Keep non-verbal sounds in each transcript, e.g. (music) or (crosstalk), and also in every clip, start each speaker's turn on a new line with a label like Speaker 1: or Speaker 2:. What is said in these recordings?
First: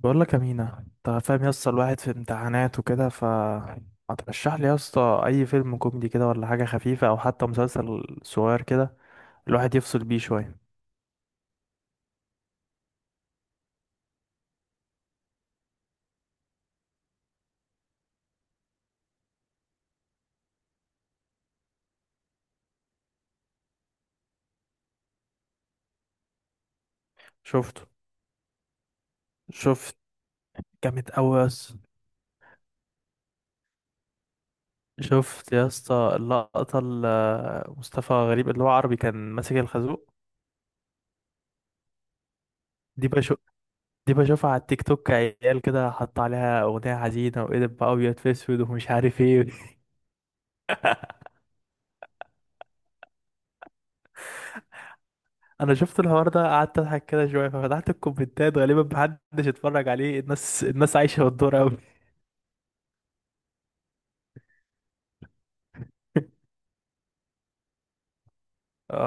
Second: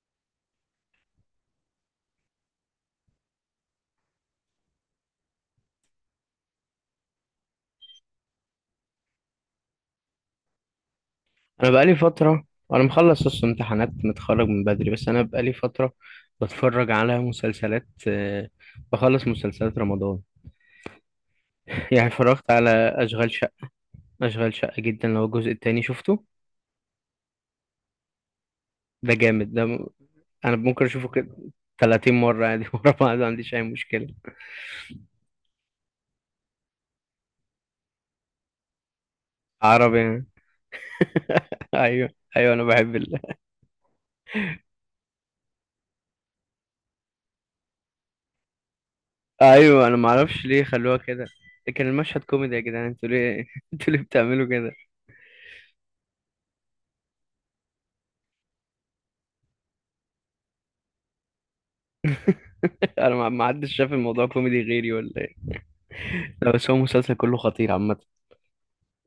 Speaker 1: بقول لك يا مينا، انت فاهم يا اسطى. الواحد في امتحانات وكده، ف ما ترشح لي يا اسطى اي فيلم كوميدي كده ولا حاجه خفيفه او حتى مسلسل صغير كده، الواحد يفصل بيه شويه.
Speaker 2: انا بقالي فتره انا مخلص اصلا امتحانات، متخرج من بدري. بس انا بقالي فتره بتفرج على مسلسلات. بخلص مسلسلات رمضان. (laughs) يعني اتفرجت على اشغال شقه اشغال شقه جدا، اللي هو الجزء التاني شفته.
Speaker 1: شفته.
Speaker 2: ده جامد.
Speaker 1: شفت.
Speaker 2: انا ممكن اشوفه
Speaker 1: جامد
Speaker 2: كده
Speaker 1: قوي يا اسطى.
Speaker 2: 30 مره عادي (laughs) ورا بعض، ما عنديش اي مشكله.
Speaker 1: شفت يا اسطى اللقطه اللي مصطفى غريب اللي هو عربي كان ماسك
Speaker 2: عربي
Speaker 1: الخازوق؟
Speaker 2: يعني. (laughs) ايوه. ايوه انا بحب
Speaker 1: دي بشوف. دي بشوفها على التيك توك، عيال كده حط عليها اغنيه حزينه وقلب بقى ابيض في اسود ومش عارف ايه.
Speaker 2: ايوه انا ما اعرفش ليه خلوها كده. كان المشهد كوميدي يا جدعان، انتوا ليه (laughs) انتوا ليه بتعملوا كده؟
Speaker 1: انا شفت الحوار ده قعدت اضحك كده شويه، ففتحت الكومنتات غالبا محدش اتفرج عليه، الناس الناس عايشه بالدور قوي.
Speaker 2: (laughs) انا ما حدش شاف الموضوع كوميدي غيري، ولا؟ لا،
Speaker 1: (laughs)
Speaker 2: بس هو المسلسل كله خطير عامة.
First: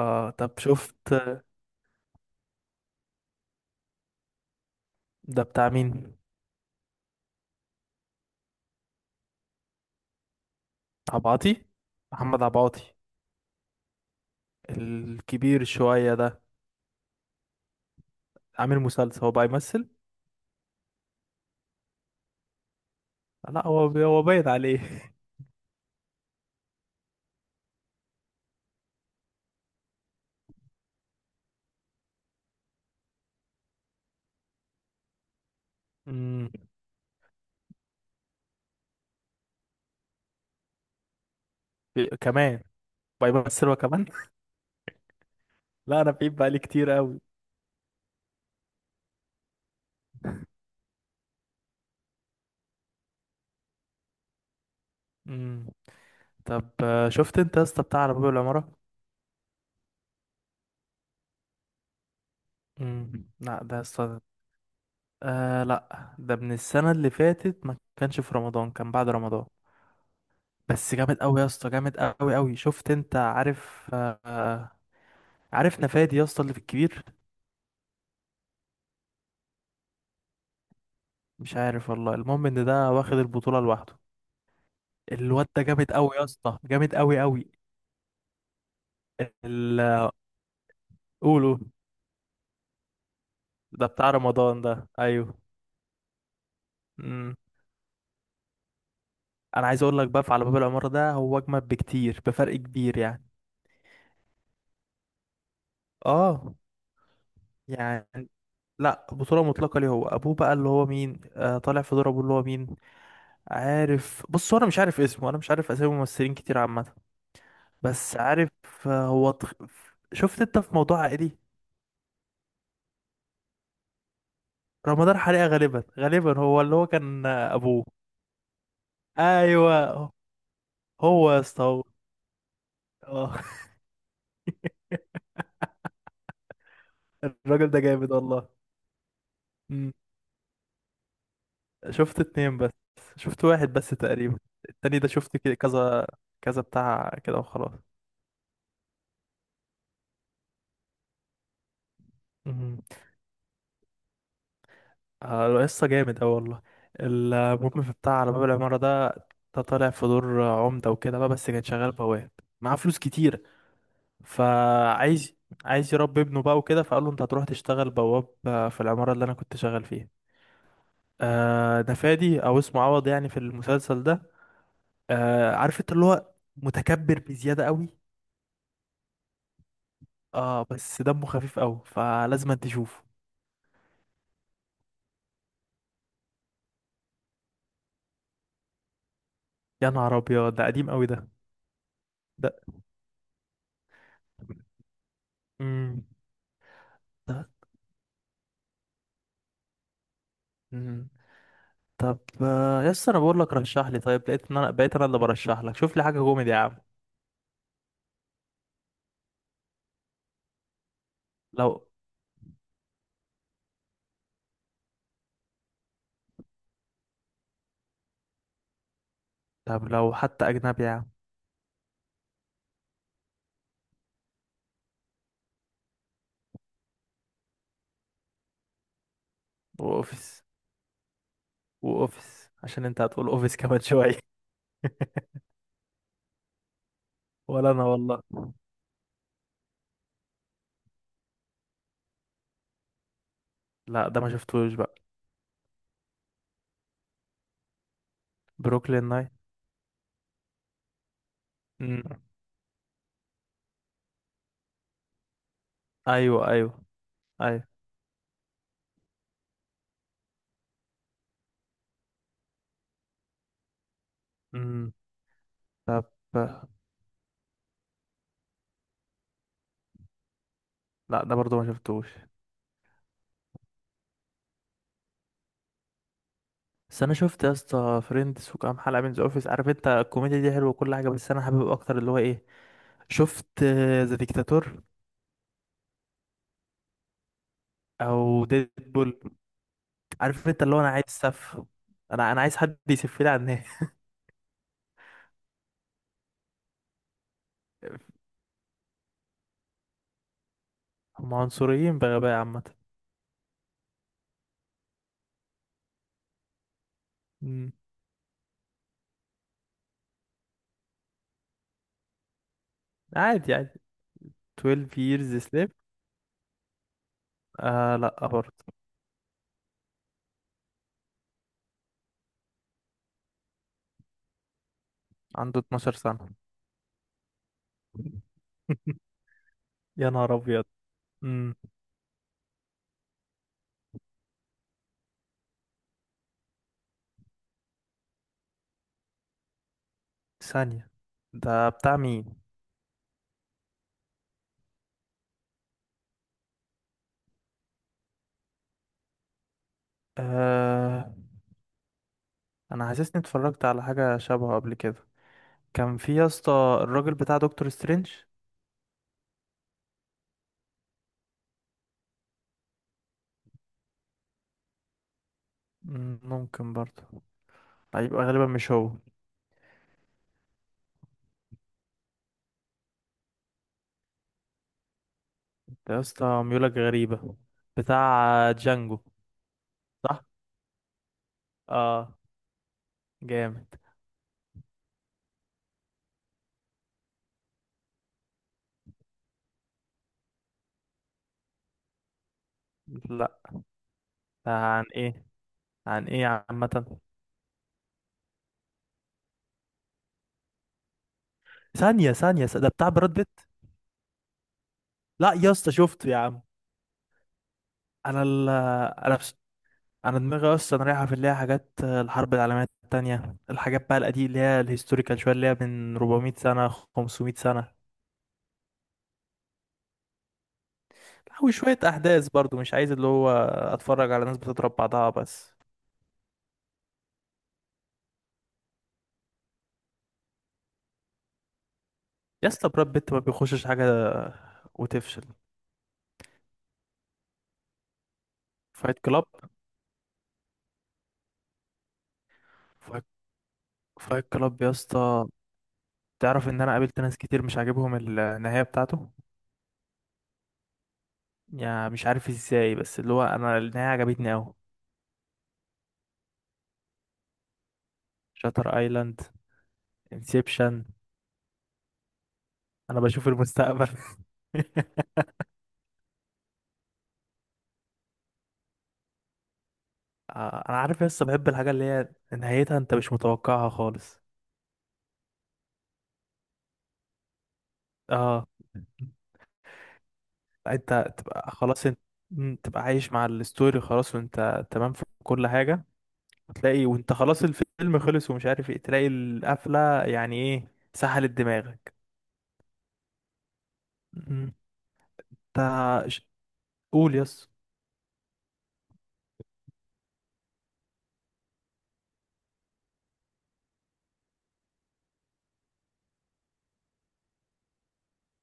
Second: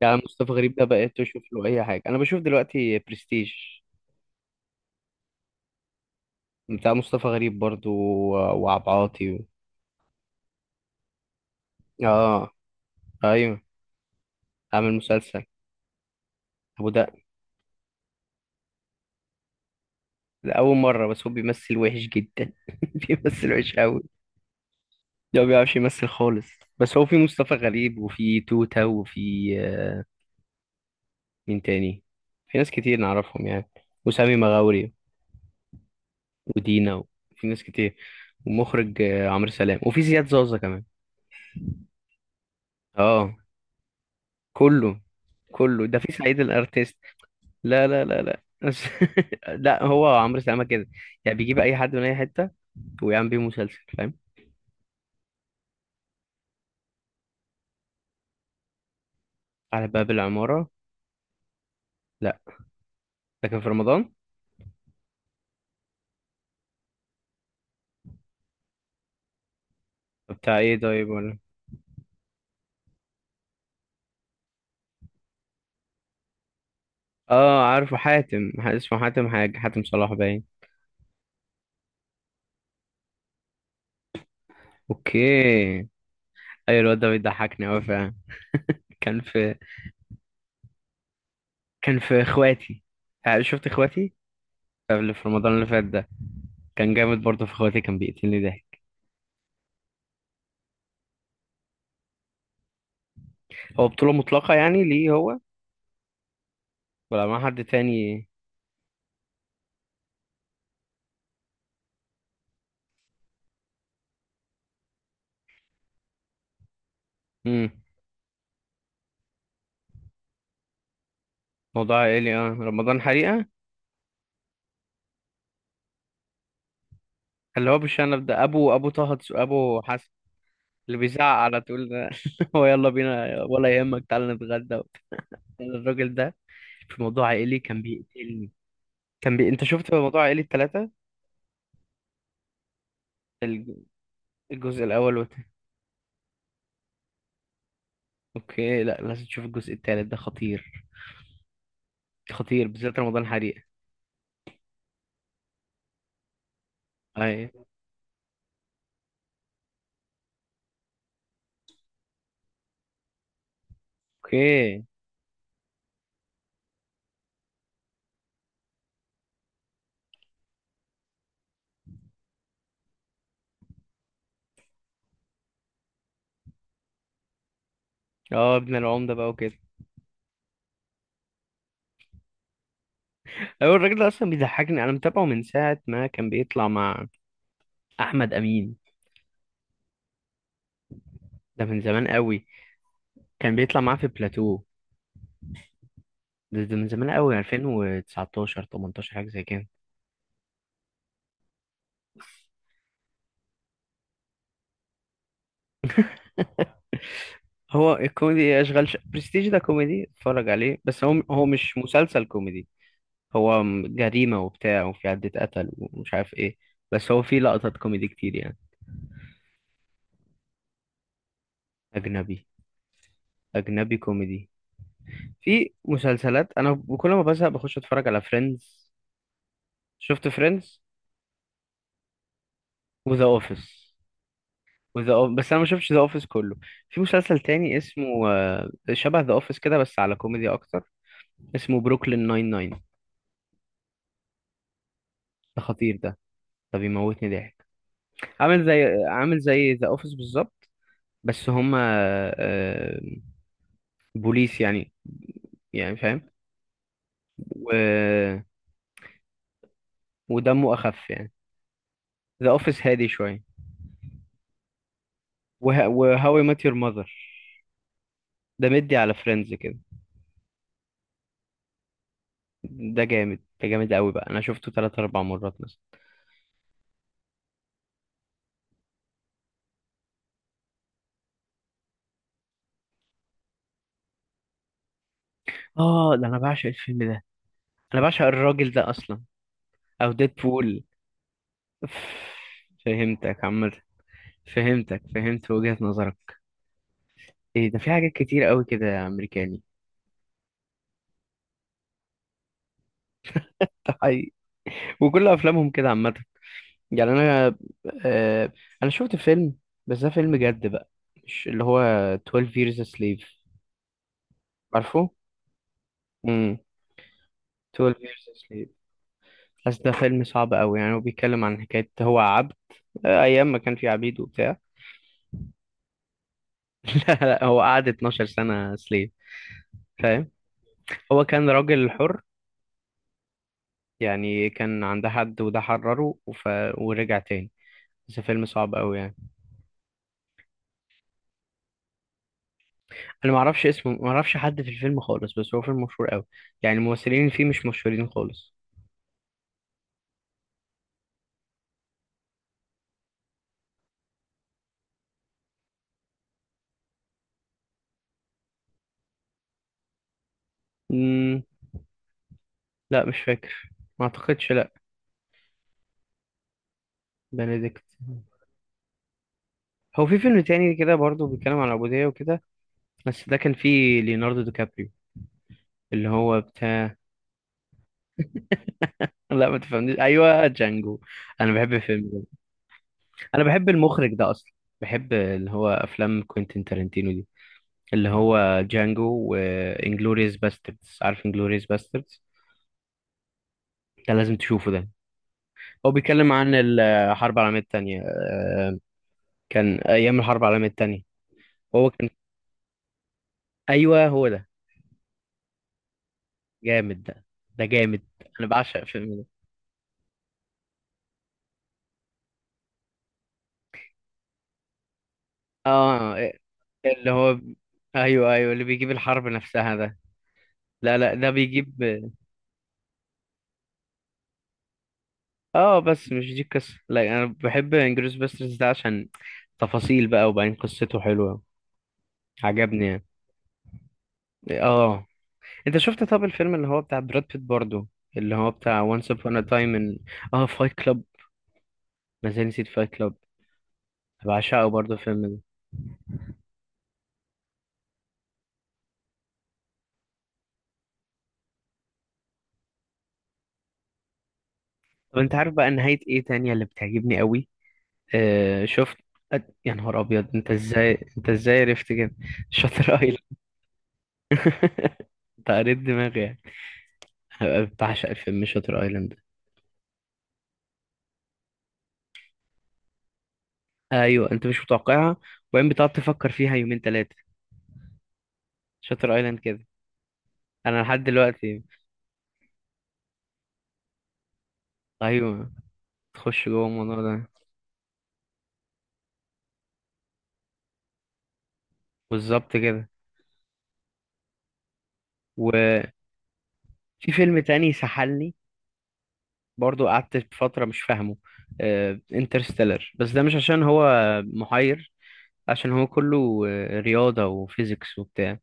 Speaker 2: يعني
Speaker 1: طب
Speaker 2: مصطفى غريب ده
Speaker 1: شفت؟
Speaker 2: بقيت أشوف له أي حاجة. أنا بشوف دلوقتي برستيج،
Speaker 1: ده بتاع مين؟
Speaker 2: بتاع مصطفى غريب برضو وعبد العاطي
Speaker 1: عبعاطي، محمد
Speaker 2: آه.
Speaker 1: عبعاطي،
Speaker 2: أيوه. عامل مسلسل
Speaker 1: الكبير شويه ده؟
Speaker 2: أبو ده.
Speaker 1: عامل مسلسل هو بقى يمثل؟
Speaker 2: ده أول مرة بس هو بيمثل وحش جدا. (laughs) بيمثل
Speaker 1: لا
Speaker 2: وحش
Speaker 1: هو
Speaker 2: أوي.
Speaker 1: هو باين عليه.
Speaker 2: ده ما بيعرفش يمثل خالص. بس هو في مصطفى غريب وفي توتة وفي مين تاني؟ في ناس كتير نعرفهم يعني، وسامي مغاوري
Speaker 1: (laughs) امم
Speaker 2: ودينا، وفي ناس كتير. ومخرج عمرو سلام، وفي زياد زازا كمان.
Speaker 1: كمان بقى
Speaker 2: اه.
Speaker 1: يمثل هو كمان. (laughs)
Speaker 2: كله كله ده
Speaker 1: لا، انا
Speaker 2: في
Speaker 1: بعيد
Speaker 2: سعيد
Speaker 1: بقالي كتير
Speaker 2: الارتيست.
Speaker 1: قوي.
Speaker 2: لا لا لا لا (laughs) لا، هو عمرو سلامه كده، يعني بيجيب اي حد من اي حته ويعمل بيه مسلسل، فاهم.
Speaker 1: امم طب شفت انت يا اسطى بتاع على باب العماره؟
Speaker 2: على باب العماره. لا.
Speaker 1: لا
Speaker 2: لكن في
Speaker 1: ده يا
Speaker 2: رمضان؟
Speaker 1: اسطى. آه لا، ده من السنة اللي فاتت، ما كانش في رمضان، كان بعد رمضان.
Speaker 2: بتاع ايه
Speaker 1: بس
Speaker 2: طيب
Speaker 1: جامد
Speaker 2: ولا؟
Speaker 1: قوي يا اسطى، جامد قوي قوي. شفت انت؟ عارف عارف نفادي يا اسطى اللي في الكبير؟
Speaker 2: اه، عارفه حاتم. اسمه حاتم حاجه، حاتم صلاح باين.
Speaker 1: مش عارف والله. المهم ان ده واخد البطولة لوحده. الواد ده
Speaker 2: اوكي.
Speaker 1: جامد قوي يا اسطى،
Speaker 2: ايوه
Speaker 1: جامد
Speaker 2: الواد ده
Speaker 1: قوي قوي.
Speaker 2: بيضحكني قوي فعلا. كان في
Speaker 1: ال... قولوا.
Speaker 2: كان في اخواتي. شفت
Speaker 1: ده بتاع
Speaker 2: اخواتي
Speaker 1: رمضان ده،
Speaker 2: اللي في
Speaker 1: ايوه.
Speaker 2: رمضان اللي فات ده؟ كان جامد
Speaker 1: مم.
Speaker 2: برضه، في اخواتي كان بيقتلني ضحك.
Speaker 1: انا عايز اقول لك بقى، في على باب العمارة ده هو اجمد بكتير بفرق كبير يعني.
Speaker 2: هو بطوله مطلقه يعني ليه هو؟
Speaker 1: اه.
Speaker 2: ولا مع حد تاني؟
Speaker 1: يعني لا، بطولة مطلقة ليه هو. أبوه بقى اللي هو مين، طالع في دور أبوه اللي هو مين. عارف، بص هو، أنا مش عارف اسمه، أنا مش عارف أسامي ممثلين كتير عامة.
Speaker 2: مم.
Speaker 1: بس عارف. آه هو تخ... شفت أنت في موضوع عائلي؟
Speaker 2: موضوع عائلي. اه رمضان حريقة.
Speaker 1: رمضان حريقة غالبا غالبا هو اللي هو كان
Speaker 2: اللي هو
Speaker 1: أبوه.
Speaker 2: بالشنب ده، أبو أبو حسن.
Speaker 1: أيوه.
Speaker 2: اللي
Speaker 1: هو
Speaker 2: بيزعق
Speaker 1: يا
Speaker 2: على
Speaker 1: اسطى هو،
Speaker 2: طول ده. (laughs) هو يلا
Speaker 1: آه،
Speaker 2: بينا، ولا يهمك تعالى نتغدى وبتاع. الراجل ده في موضوع
Speaker 1: (laughs)
Speaker 2: عائلي
Speaker 1: الراجل ده
Speaker 2: كان
Speaker 1: جامد والله.
Speaker 2: بيقتلني. أنت
Speaker 1: مم.
Speaker 2: شفت موضوع عائلي التلاتة؟
Speaker 1: شفت اتنين بس، شفت
Speaker 2: الج-
Speaker 1: واحد بس تقريبا.
Speaker 2: الجزء
Speaker 1: التاني ده
Speaker 2: الأول
Speaker 1: شفت
Speaker 2: والتاني.
Speaker 1: كده كذا كذا بتاع كده وخلاص.
Speaker 2: أوكي، لا لازم تشوف الجزء التالت ده خطير. خطير،
Speaker 1: مم.
Speaker 2: بالذات رمضان حريقة.
Speaker 1: آه، قصة جامد أوي والله.
Speaker 2: أي.
Speaker 1: المهم في بتاع على باب العمارة ده، ده طالع في دور عمدة وكده بقى، بس كان شغال بواب، معاه فلوس كتير.
Speaker 2: أوكي.
Speaker 1: فعايز، عايز يربي ابنه بقى وكده، فقال له انت هتروح تشتغل بواب في العمارة اللي انا كنت شغال فيها. آه ده فادي او اسمه عوض يعني في المسلسل ده. آه عارف انت اللي هو متكبر بزيادة قوي.
Speaker 2: اه ابن العمدة بقى وكده.
Speaker 1: اه، بس دمه خفيف قوي فلازم تشوفه.
Speaker 2: أيوة الراجل ده أصلا بيضحكني، أنا متابعه من ساعة ما كان بيطلع مع أحمد أمين.
Speaker 1: يا نهار ابيض، ده قديم قوي ده.
Speaker 2: ده من زمان قوي،
Speaker 1: ده.
Speaker 2: كان بيطلع معاه في بلاتو.
Speaker 1: مم.
Speaker 2: ده من زمان قوي، 2019، 18، حاجة زي كده.
Speaker 1: ده. طب يس، انا بقول لك رشح لي، طيب لقيت ان انا بقيت انا اللي برشح لك، شوف لي حاجه كوميدي يا عم.
Speaker 2: (laughs) هو الكوميدي إيه؟ برستيج ده كوميدي، اتفرج عليه، بس هو مش
Speaker 1: لو،
Speaker 2: مسلسل كوميدي. جريمة وبتاع وفي عدة قتل ومش عارف ايه. بس هو في لقطات كوميدي كتير يعني.
Speaker 1: طب لو حتى اجنبي يا عم.
Speaker 2: اجنبي. اجنبي كوميدي. في مسلسلات انا كل ما بزهق بخش اتفرج على فريندز. شفت
Speaker 1: واوفيس.
Speaker 2: فريندز
Speaker 1: واوفيس عشان انت
Speaker 2: وذا
Speaker 1: هتقول اوفيس كمان
Speaker 2: اوفيس.
Speaker 1: شويه. (laughs)
Speaker 2: بس انا ما شفتش ذا اوفيس كله. في مسلسل
Speaker 1: ولا
Speaker 2: تاني
Speaker 1: انا والله.
Speaker 2: اسمه شبه ذا اوفيس كده، بس على كوميدي اكتر. اسمه بروكلين ناين ناين.
Speaker 1: لا ده ما شفتوش بقى.
Speaker 2: ده خطير ده، ده بيموتني ضحك.
Speaker 1: بروكلين ناين.
Speaker 2: عامل زي ذا اوفيس بالظبط. بس هما
Speaker 1: مم.
Speaker 2: آه، بوليس يعني، يعني فاهم.
Speaker 1: ايوه، ايوه. ايوه.
Speaker 2: و... ودمه اخف يعني، ذا اوفيس هادي شويه.
Speaker 1: مم. طب
Speaker 2: وهاو اي مات
Speaker 1: آه،
Speaker 2: يور ماذر. ده مدي على فريندز كده.
Speaker 1: لا ده برضو ما شفتوش.
Speaker 2: ده جامد، ده جامد قوي بقى، انا شفته ثلاث اربع مرات مثلا.
Speaker 1: بس انا شفت يا اسطى فريندز وكام حلقه من ذا اوفيس، عارف انت الكوميديا دي حلوه وكل حاجه، بس انا حابب اكتر اللي هو ايه. شفت ذا ديكتاتور،
Speaker 2: اه ده انا بعشق الفيلم ده. انا بعشق
Speaker 1: او
Speaker 2: الراجل ده
Speaker 1: ديدبول.
Speaker 2: اصلا. او
Speaker 1: عارف انت اللي هو
Speaker 2: ديدبول.
Speaker 1: انا عايز سف، انا عايز حد يسف لي على
Speaker 2: فهمتك
Speaker 1: الناس.
Speaker 2: عامة. فهمت وجهة نظرك. ايه ده، في حاجات
Speaker 1: (laughs)
Speaker 2: كتير قوي كده يا امريكاني.
Speaker 1: هم عنصريين بغباء عامة.
Speaker 2: (laughs) ده حقيقي. وكل افلامهم كده عامة. يعني انا.
Speaker 1: مم.
Speaker 2: آه انا شفت فيلم، بس ده فيلم جد بقى. مش اللي هو 12 years a slave؟
Speaker 1: عادي، عادي. 12
Speaker 2: عارفه.
Speaker 1: years slave.
Speaker 2: امم.
Speaker 1: آه لا برضه.
Speaker 2: 12 years a slave، بس ده فيلم صعب قوي يعني. هو بيتكلم عن حكاية، هو عبد ايام ما كان في عبيد وبتاع. (laughs)
Speaker 1: عنده 12 سنة.
Speaker 2: لا لا، هو قعد 12 سنة
Speaker 1: (laughs)
Speaker 2: سليف،
Speaker 1: يا
Speaker 2: فاهم.
Speaker 1: نهار ابيض.
Speaker 2: هو كان
Speaker 1: مم.
Speaker 2: راجل حر يعني، كان عند حد وده حرره ورجع تاني. بس فيلم صعب قوي يعني.
Speaker 1: ثانية، ده بتاع مين؟
Speaker 2: انا ما اعرفش اسمه، ما اعرفش حد في الفيلم خالص، بس هو فيلم مشهور قوي. يعني الممثلين اللي فيه مش مشهورين خالص.
Speaker 1: آه، انا حاسسني اتفرجت على حاجة شبهه قبل كده. كان في يا اسطى الراجل بتاع دكتور سترينج.
Speaker 2: مم... لا مش فاكر، ما اعتقدش، لا.
Speaker 1: مم، ممكن برضه.
Speaker 2: بنديكت.
Speaker 1: هيبقى غالبا مش هو.
Speaker 2: هو في فيلم تاني كده برضه بيتكلم عن العبودية وكده، بس ده كان فيه ليوناردو دي كابريو
Speaker 1: ده يا
Speaker 2: اللي هو
Speaker 1: اسطى ميولك
Speaker 2: بتاع.
Speaker 1: غريبة. بتاع جانجو.
Speaker 2: (laughs) لا ما تفهمنيش،
Speaker 1: صح.
Speaker 2: ايوه جانجو. انا بحب
Speaker 1: اه
Speaker 2: الفيلم ده. انا
Speaker 1: جامد.
Speaker 2: بحب المخرج ده اصلا، بحب اللي هو افلام كوينتين تارانتينو دي، اللي هو جانجو وانجلوريوس باستردز. عارف انجلوريوس باستردز؟
Speaker 1: لا.
Speaker 2: ده لازم تشوفه
Speaker 1: عن
Speaker 2: ده.
Speaker 1: ايه؟
Speaker 2: هو
Speaker 1: عن ايه
Speaker 2: بيتكلم عن
Speaker 1: عامة؟
Speaker 2: الحرب العالمية التانية. كان أيام الحرب العالمية التانية. هو كان.
Speaker 1: ثانية، ثانية، ده بتاع براد بيت؟
Speaker 2: أيوه هو ده،
Speaker 1: لا يا اسطى شفته يا عم.
Speaker 2: جامد ده. ده جامد.
Speaker 1: انا
Speaker 2: أنا
Speaker 1: ال...
Speaker 2: بعشق الفيلم
Speaker 1: انا
Speaker 2: ده.
Speaker 1: بس، انا دماغي اصلا رايحة في اللي هي حاجات الحرب العالمية التانية، الحاجات بقى القديمة اللي هي الهيستوريكال شوية اللي هي من
Speaker 2: اه
Speaker 1: 400 سنة
Speaker 2: اللي
Speaker 1: 500
Speaker 2: هو.
Speaker 1: سنة،
Speaker 2: أيوه أيوه اللي بيجيب الحرب نفسها ده. لا لا، ده بيجيب.
Speaker 1: وشوية احداث برضو مش عايز اللي هو اتفرج على ناس بتضرب بعضها بس.
Speaker 2: اه بس مش دي القصة. لا أنا بحب انجلوريوس باستردز ده عشان تفاصيل بقى، وبعدين قصته حلوة.
Speaker 1: يا اسطى
Speaker 2: عجبني
Speaker 1: براد
Speaker 2: يعني.
Speaker 1: بيت ما بيخشش حاجة
Speaker 2: اه.
Speaker 1: وتفشل.
Speaker 2: انت شفت؟ طب الفيلم اللي هو بتاع براد بيت برضو، اللي هو
Speaker 1: فايت
Speaker 2: بتاع Once
Speaker 1: كلاب.
Speaker 2: Upon a Time in. اه فايت كلاب. ما زال نسيت فايت
Speaker 1: فايت،
Speaker 2: كلاب.
Speaker 1: فايت كلاب
Speaker 2: بعشقه
Speaker 1: يا
Speaker 2: برضو الفيلم
Speaker 1: اسطى،
Speaker 2: ده.
Speaker 1: تعرف ان انا قابلت ناس كتير مش عاجبهم النهاية بتاعته؟ يعني مش عارف ازاي، بس اللي هو انا النهاية عجبتني اوي.
Speaker 2: طب انت عارف بقى نهاية ايه تانية اللي بتعجبني قوي؟
Speaker 1: شاتر
Speaker 2: شفت.
Speaker 1: ايلاند.
Speaker 2: يا نهار ابيض،
Speaker 1: انسبشن.
Speaker 2: انت ازاي عرفت كده؟ شاتر
Speaker 1: انا
Speaker 2: ايلاند.
Speaker 1: بشوف المستقبل. (laughs)
Speaker 2: (laughs) انت قريت دماغي يعني. أنا بعشق الفيلم شاتر ايلاند ده.
Speaker 1: انا عارف، لسه بحب الحاجة اللي هي نهايتها انت مش متوقعها خالص.
Speaker 2: ايوه انت مش متوقعها، وبعدين بتقعد تفكر فيها يومين ثلاثة.
Speaker 1: اه.
Speaker 2: شاتر ايلاند كده، انا لحد
Speaker 1: انت تبقى
Speaker 2: دلوقتي.
Speaker 1: خلاص انت، مم، تبقى عايش مع الستوري خلاص وانت تمام في كل
Speaker 2: ايوه،
Speaker 1: حاجة.
Speaker 2: تخش جوه
Speaker 1: وتلاقي
Speaker 2: الموضوع
Speaker 1: وانت
Speaker 2: ده.
Speaker 1: خلاص الفيلم خلص، ومش عارف ايه، تلاقي القفلة يعني ايه، سحلت دماغك.
Speaker 2: بالظبط كده.
Speaker 1: مم، انت ش-
Speaker 2: في
Speaker 1: قول
Speaker 2: فيلم
Speaker 1: يس.
Speaker 2: تاني سحلني، برضو قعدت فترة مش فاهمه، انترستيلر. بس ده مش عشان هو محير، عشان هو كله رياضة وفيزيكس وبتاع.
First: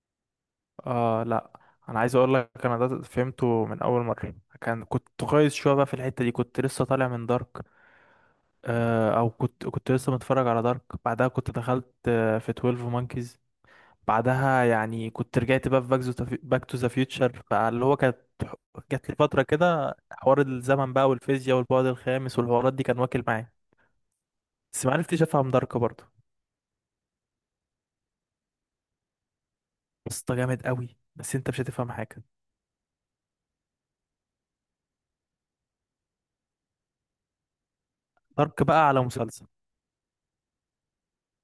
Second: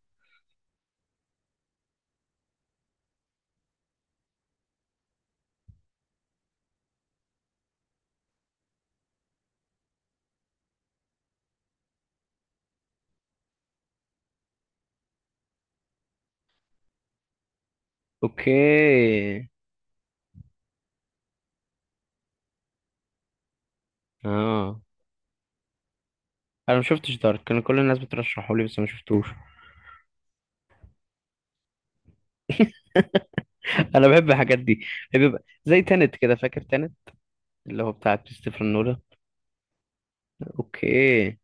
Speaker 1: اه لا، انا عايز اقول لك انا ده فهمته من اول مره. كان كنت كويس شويه بقى في الحته دي، كنت لسه طالع من دارك، او كنت لسه متفرج على دارك، بعدها كنت دخلت في 12 مونكيز، بعدها يعني كنت رجعت بقى في باك تو ذا فيوتشر، بقى اللي هو كانت
Speaker 2: اوكي.
Speaker 1: جات لي فتره كده حوار الزمن بقى والفيزياء والبعد الخامس والحوارات دي كان واكل معايا.
Speaker 2: اه
Speaker 1: بس ما عرفتش افهم دارك برضه.
Speaker 2: انا ما شفتش دارك، كان كل الناس بترشحه لي بس ما شفتوش.
Speaker 1: بس ده جامد قوي، بس انت مش هتفهم حاجه.
Speaker 2: (laughs) انا بحب الحاجات دي. بيبقى زي تانت كده، فاكر تانت؟ اللي هو بتاع
Speaker 1: دارك
Speaker 2: كريستوفر
Speaker 1: بقى
Speaker 2: نولان.
Speaker 1: على مسلسل.
Speaker 2: اوكي.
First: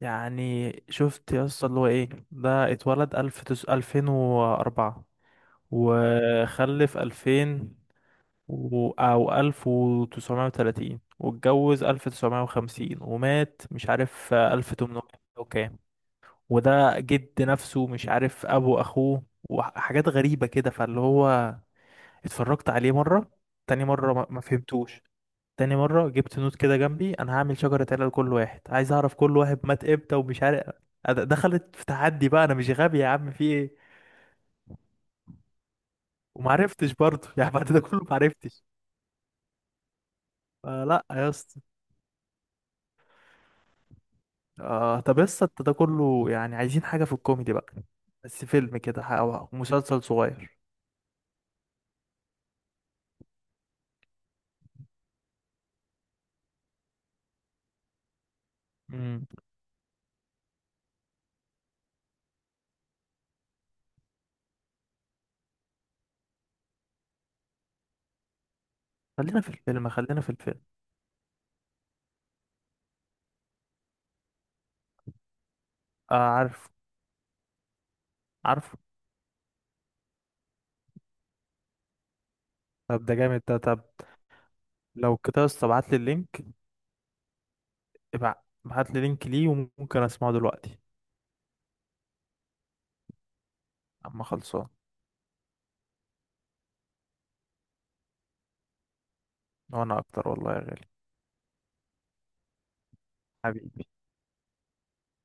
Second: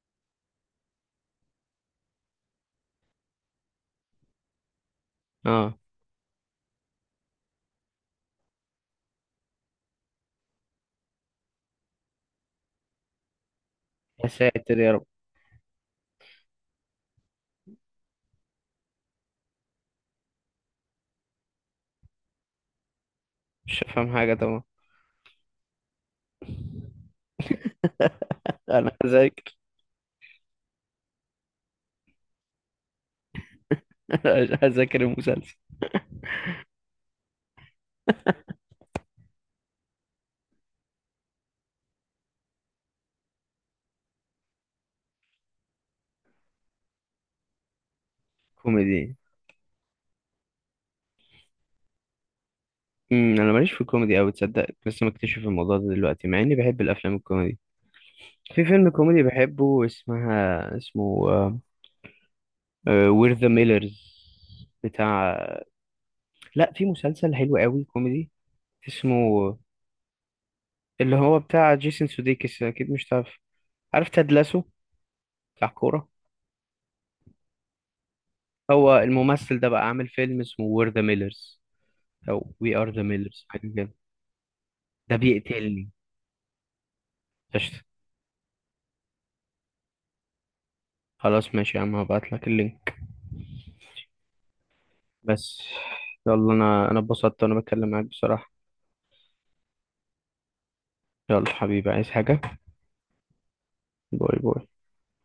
Speaker 1: يعني شفت يا اسطى اللي هو ايه ده، اتولد الف تس...، 2004،
Speaker 2: اه.
Speaker 1: وخلف 2000 و...، او 1930، واتجوز 1950، ومات مش
Speaker 2: يا
Speaker 1: عارف الف
Speaker 2: ساتر يا
Speaker 1: تمنمية
Speaker 2: رب.
Speaker 1: وكام. وده جد نفسه، مش عارف ابو اخوه، وحاجات غريبة كده. فاللي هو اتفرجت عليه مرة،
Speaker 2: مش
Speaker 1: تاني
Speaker 2: هفهم
Speaker 1: مرة ما
Speaker 2: حاجة
Speaker 1: ما
Speaker 2: طبعا.
Speaker 1: فهمتوش. تاني مرة جبت نوت كده جنبي، أنا هعمل
Speaker 2: (laughs)
Speaker 1: شجرة عيلة لكل واحد،
Speaker 2: انا
Speaker 1: عايز أعرف كل
Speaker 2: هذاكر.
Speaker 1: واحد مات إمتى ومش عارف. دخلت في تحدي بقى أنا مش غبي يا عم في إيه.
Speaker 2: (laughs) هذاكر المسلسل.
Speaker 1: ومعرفتش برضه. (laughs) يعني بعد ده كله معرفتش. فلا يا اسطى. آه طب يا اسطى أنت ده كله، يعني عايزين حاجة في الكوميدي بقى، بس فيلم كده
Speaker 2: كوميدي.
Speaker 1: أو مسلسل صغير.
Speaker 2: انا ماليش في الكوميدي قوي، تصدق لسه مكتشف الموضوع ده دلوقتي، مع اني بحب الافلام الكوميدي. في فيلم كوميدي
Speaker 1: مم.
Speaker 2: بحبه اسمه وير ذا ميلرز، بتاع. لا في مسلسل حلو قوي كوميدي،
Speaker 1: خلينا في
Speaker 2: اسمه
Speaker 1: الفيلم، خلينا في الفيلم.
Speaker 2: اللي هو بتاع جيسون سوديكس، اكيد مش تعرف. عارف تاد لاسو؟ بتاع كورة.
Speaker 1: آه عارف، عارف.
Speaker 2: هو الممثل ده بقى عامل فيلم اسمه وير ذا ميلرز او وي ار ذا
Speaker 1: طب ده جامد
Speaker 2: ميلرز،
Speaker 1: ده.
Speaker 2: حاجه
Speaker 1: طب
Speaker 2: كده. ده
Speaker 1: لو كده يا اسطى
Speaker 2: بيقتلني.
Speaker 1: ابعت لي اللينك.
Speaker 2: قشطة.
Speaker 1: ابعت لي لينك ليه وممكن أسمعه دلوقتي.
Speaker 2: خلاص ماشي يا عم، هبعت لك اللينك.
Speaker 1: أما خلصان.
Speaker 2: بس. يلا، انا اتبسطت وانا بتكلم معاك بصراحة.
Speaker 1: وانا اكتر والله يا غالي.
Speaker 2: يلا حبيبي، عايز حاجة؟
Speaker 1: حبيبي.
Speaker 2: باي باي.